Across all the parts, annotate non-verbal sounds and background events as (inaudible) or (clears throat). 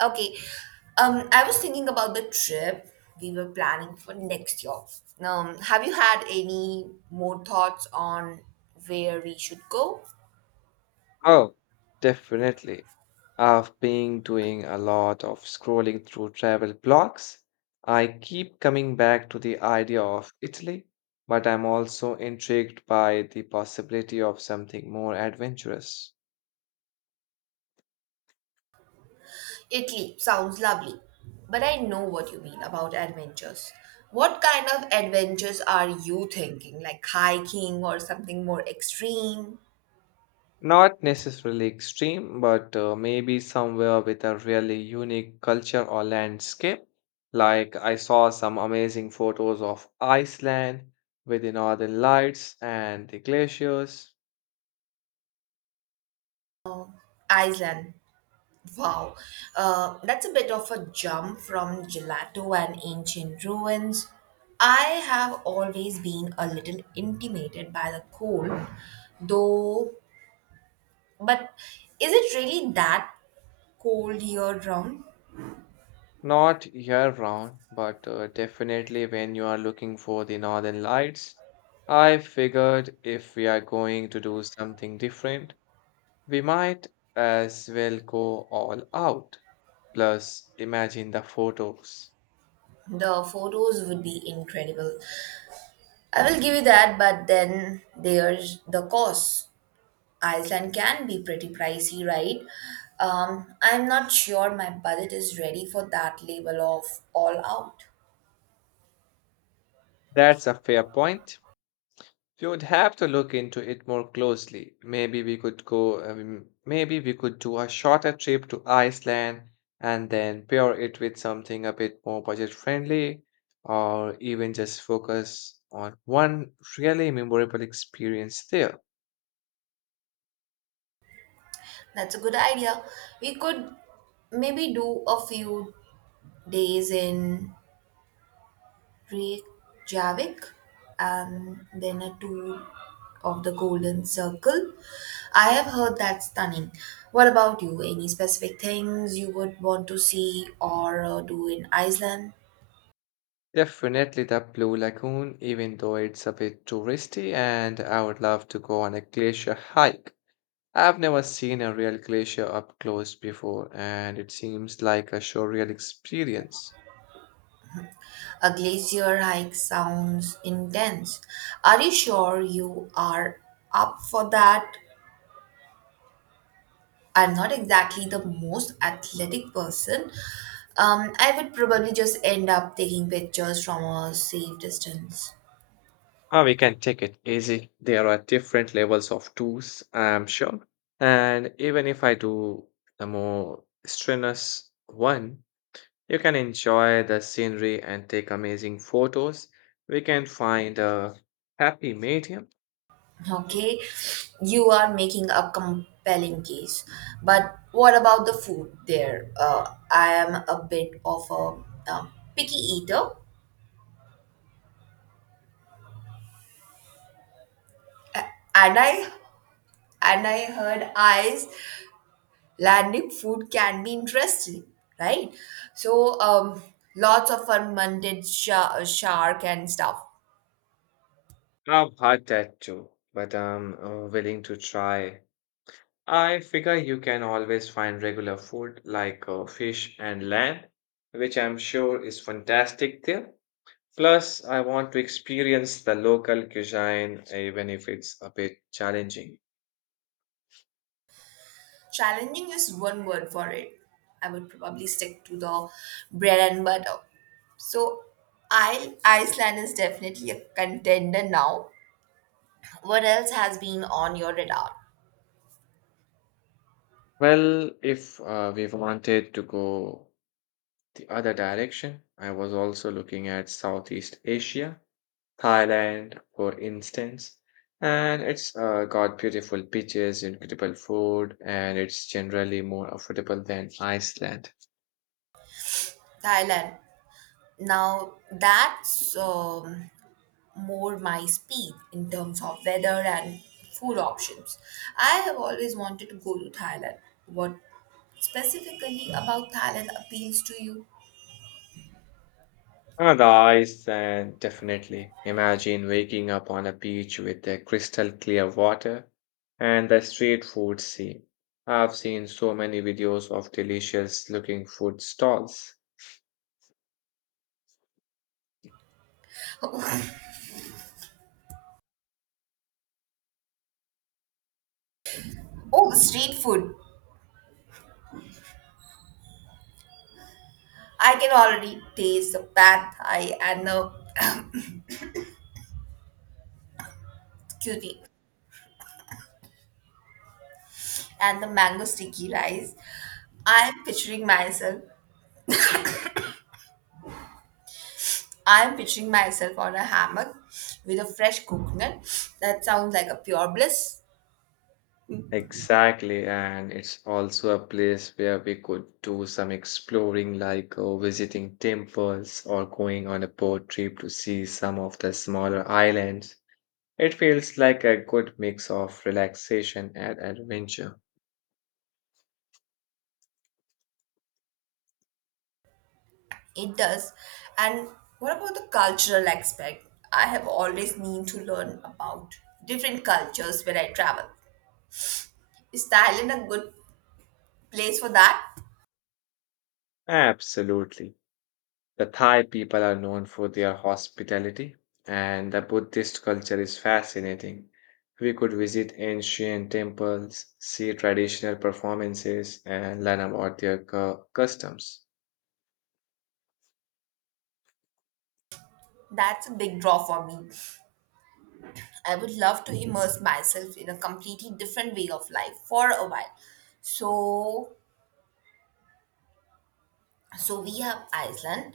Okay. I was thinking about the trip we were planning for next year. Have you had any more thoughts on where we should go? Oh, definitely. I've been doing a lot of scrolling through travel blogs. I keep coming back to the idea of Italy, but I'm also intrigued by the possibility of something more adventurous. Italy sounds lovely, but I know what you mean about adventures. What kind of adventures are you thinking? Like hiking or something more extreme? Not necessarily extreme, but maybe somewhere with a really unique culture or landscape. Like I saw some amazing photos of Iceland with the northern lights and the glaciers. Iceland. Wow, that's a bit of a jump from gelato and ancient ruins. I have always been a little intimidated by the cold, though. But is it really that cold year round? Not year round, but definitely when you are looking for the northern lights. I figured if we are going to do something different, we might as well go all out. Plus, imagine the photos. The photos would be incredible. I will give you that, but then there's the cost. Iceland can be pretty pricey, right? I'm not sure my budget is ready for that level of all out. That's a fair point. We would have to look into it more closely. Maybe we could do a shorter trip to Iceland and then pair it with something a bit more budget friendly, or even just focus on one really memorable experience there. That's a good idea. We could maybe do a few days in Reykjavik and then a tour of the Golden Circle. I have heard that's stunning. What about you? Any specific things you would want to see or do in Iceland? Definitely the Blue Lagoon, even though it's a bit touristy, and I would love to go on a glacier hike. I've never seen a real glacier up close before, and it seems like a surreal experience. A glacier hike sounds intense. Are you sure you are up for that? I'm not exactly the most athletic person. I would probably just end up taking pictures from a safe distance. Oh, we can take it easy. There are different levels of tools, I'm sure. And even if I do the more strenuous one, you can enjoy the scenery and take amazing photos. We can find a happy medium. Okay, you are making a compelling case. But what about the food there? I am a bit of a picky eater, and I heard eyes landing food can be interesting, right? So, lots of fermented shark and stuff. I've had that too, but I'm willing to try. I figure you can always find regular food like fish and lamb, which I'm sure is fantastic there. Plus, I want to experience the local cuisine, even if it's a bit challenging. Challenging is one word for it. I would probably stick to the bread and butter. So, I Iceland is definitely a contender now. What else has been on your radar? Well, if we wanted to go the other direction, I was also looking at Southeast Asia, Thailand, for instance. And it's got beautiful beaches, incredible food, and it's generally more affordable than Iceland. Thailand. Now that's more my speed in terms of weather and food options. I have always wanted to go to Thailand. What specifically about Thailand appeals to you? Ah, the ice, and definitely. Imagine waking up on a beach with the crystal clear water and the street food scene. I've seen so many videos of delicious looking food stalls. (laughs) oh, street food. I can already taste the pad thai and the (clears throat) excuse me and the mango sticky rice. I'm picturing myself. I'm picturing myself on a hammock with a fresh coconut. That sounds like a pure bliss. Exactly, and it's also a place where we could do some exploring, like visiting temples or going on a boat trip to see some of the smaller islands. It feels like a good mix of relaxation and adventure. It does. And what about the cultural aspect? I have always need to learn about different cultures when I travel. Is Thailand a good place for that? Absolutely. The Thai people are known for their hospitality, and the Buddhist culture is fascinating. We could visit ancient temples, see traditional performances, and learn about their customs. That's a big draw for me. I would love to immerse myself in a completely different way of life for a while. So, so we have Iceland,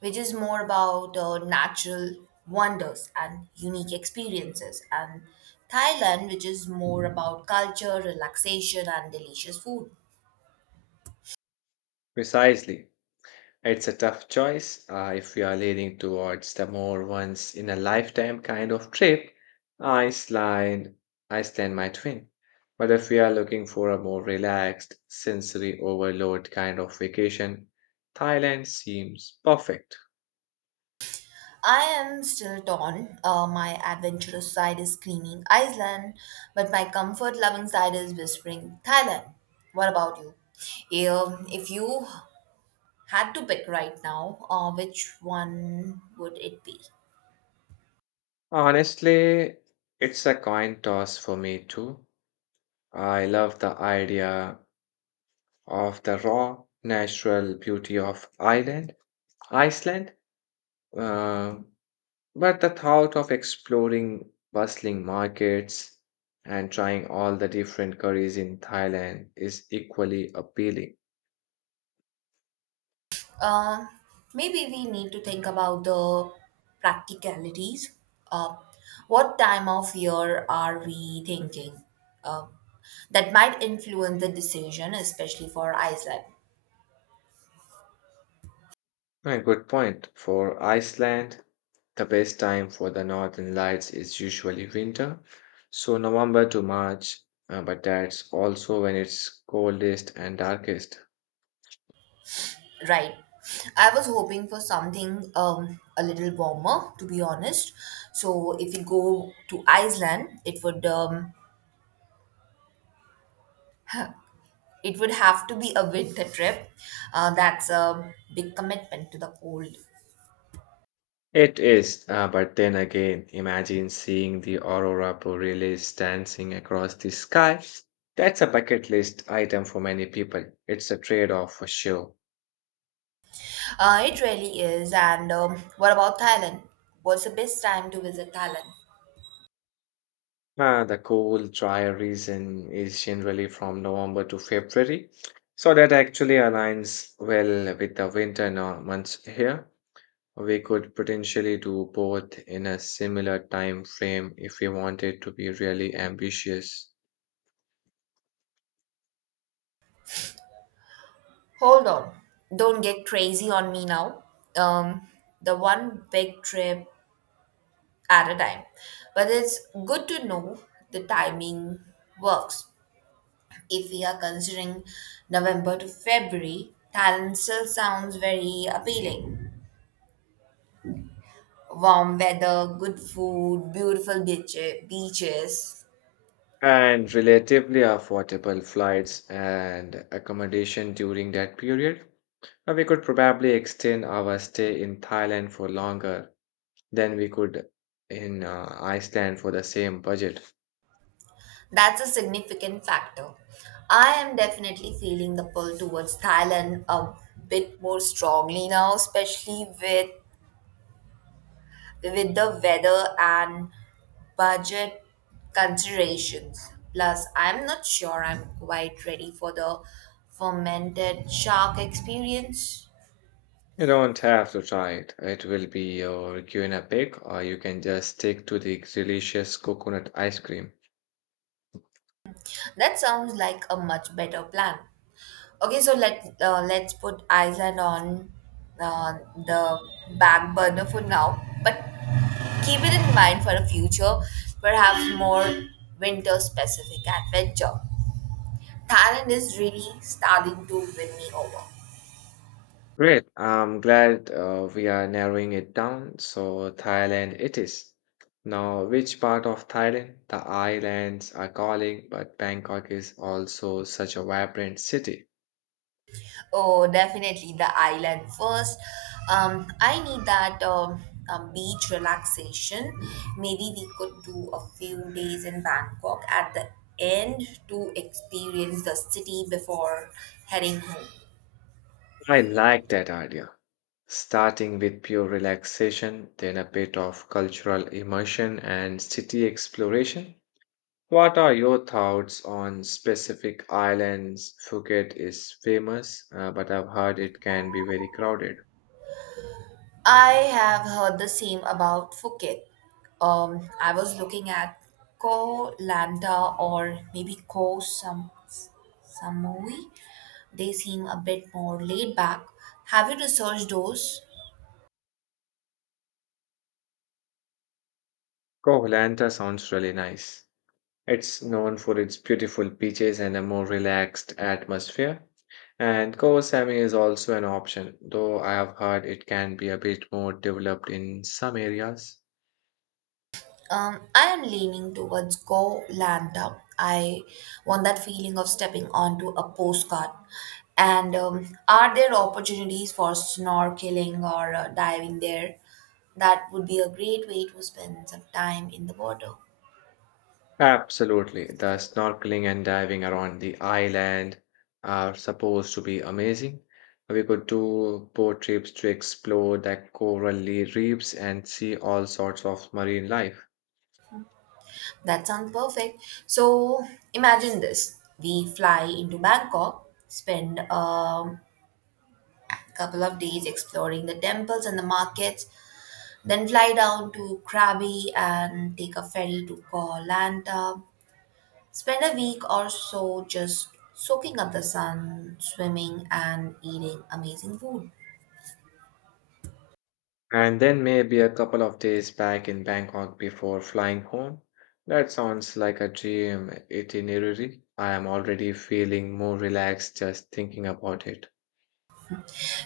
which is more about natural wonders and unique experiences, and Thailand, which is more about culture, relaxation, and delicious food. Precisely. It's a tough choice. If you are leaning towards the more once in a lifetime kind of trip, Iceland, Iceland might win. But if you are looking for a more relaxed, sensory overload kind of vacation, Thailand seems perfect. I am still torn. My adventurous side is screaming Iceland, but my comfort loving side is whispering Thailand. What about you? If you had to pick right now, which one would it be? Honestly, it's a coin toss for me too. I love the idea of the raw natural beauty of Iceland, uh, But the thought of exploring bustling markets and trying all the different curries in Thailand is equally appealing. Uh, Maybe we need to think about the practicalities. Uh, what time of year are we thinking? Uh, that might influence the decision, especially for Iceland. A good point. For Iceland, the best time for the northern lights is usually winter, so November to March, but that's also when it's coldest and darkest. Right. I was hoping for something a little warmer, to be honest. So if we go to Iceland, it would it would have to be a winter trip. That's a big commitment to the cold. It is, but then again, imagine seeing the aurora borealis dancing across the sky. That's a bucket list item for many people. It's a trade-off for sure. It really is. And what about Thailand? What's the best time to visit Thailand? The cool, drier season is generally from November to February, so that actually aligns well with the winter months here. We could potentially do both in a similar time frame if we wanted to be really ambitious. Hold on. Don't get crazy on me now. Um, the one big trip at a time. But it's good to know the timing works. If we are considering November to February, Thailand still sounds very appealing. Warm weather, good food, beautiful beaches. And relatively affordable flights and accommodation during that period. Now, we could probably extend our stay in Thailand for longer than we could in Iceland for the same budget. That's a significant factor. I am definitely feeling the pull towards Thailand a bit more strongly now, especially with the weather and budget considerations. Plus, I'm not sure I'm quite ready for the fermented shark experience. You don't have to try it. It will be your guinea pig, or you can just stick to the delicious coconut ice cream. That sounds like a much better plan. Okay, so let's put Iceland on uh, the back burner for now, but keep it in mind for a future, perhaps more winter specific adventure. Thailand is really starting to win me over. Great. I'm glad we are narrowing it down. So Thailand it is. Now, which part of Thailand? The islands are calling, but Bangkok is also such a vibrant city. Oh, definitely the island first. I need that beach relaxation. Maybe we could do a few days in Bangkok at the end to experience the city before heading home. I like that idea. Starting with pure relaxation, then a bit of cultural immersion and city exploration. What are your thoughts on specific islands? Phuket is famous, but I've heard it can be very crowded. I have heard the same about Phuket. I was looking at Koh Lanta or maybe Koh Sam Samui. They seem a bit more laid back. Have you researched those? Koh sounds really nice. It's known for its beautiful beaches and a more relaxed atmosphere. And Koh Samui is also an option, though I have heard it can be a bit more developed in some areas. I am leaning towards Go Lanta. I want that feeling of stepping onto a postcard. And are there opportunities for snorkeling or diving there? That would be a great way to spend some time in the water. Absolutely, the snorkeling and diving around the island are supposed to be amazing. We could do boat trips to explore the reefs and see all sorts of marine life. That sounds perfect. So imagine this: we fly into Bangkok, spend couple of days exploring the temples and the markets, then fly down to Krabi and take a ferry to Koh Lanta. Spend a week or so just soaking up the sun, swimming, and eating amazing food. And then maybe a couple of days back in Bangkok before flying home. That sounds like a dream itinerary. I am already feeling more relaxed just thinking about it.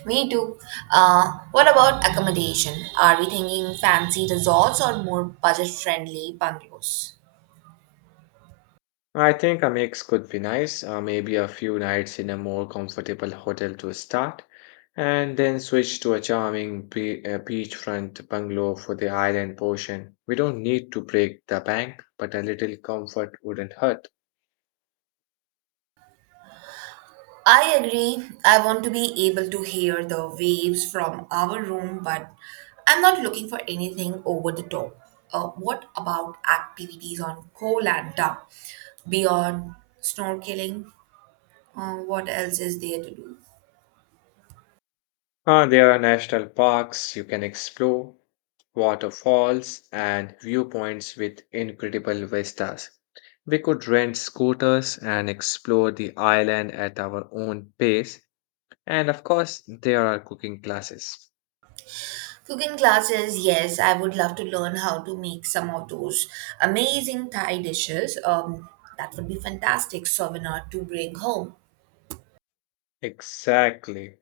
Me too. What about accommodation? Are we thinking fancy resorts or more budget friendly bungalows? I think a mix could be nice, maybe a few nights in a more comfortable hotel to start, and then switch to a charming beachfront bungalow for the island portion. We don't need to break the bank, but a little comfort wouldn't hurt. I agree. I want to be able to hear the waves from our room, but I'm not looking for anything over the top. What about activities on Koh Lanta? Beyond snorkeling? What else is there to do? Ah, there are national parks you can explore waterfalls, and viewpoints with incredible vistas. We could rent scooters and explore the island at our own pace. And of course, there are cooking classes. Cooking classes, yes, I would love to learn how to make some of those amazing Thai dishes. That would be fantastic souvenir to bring home. Exactly.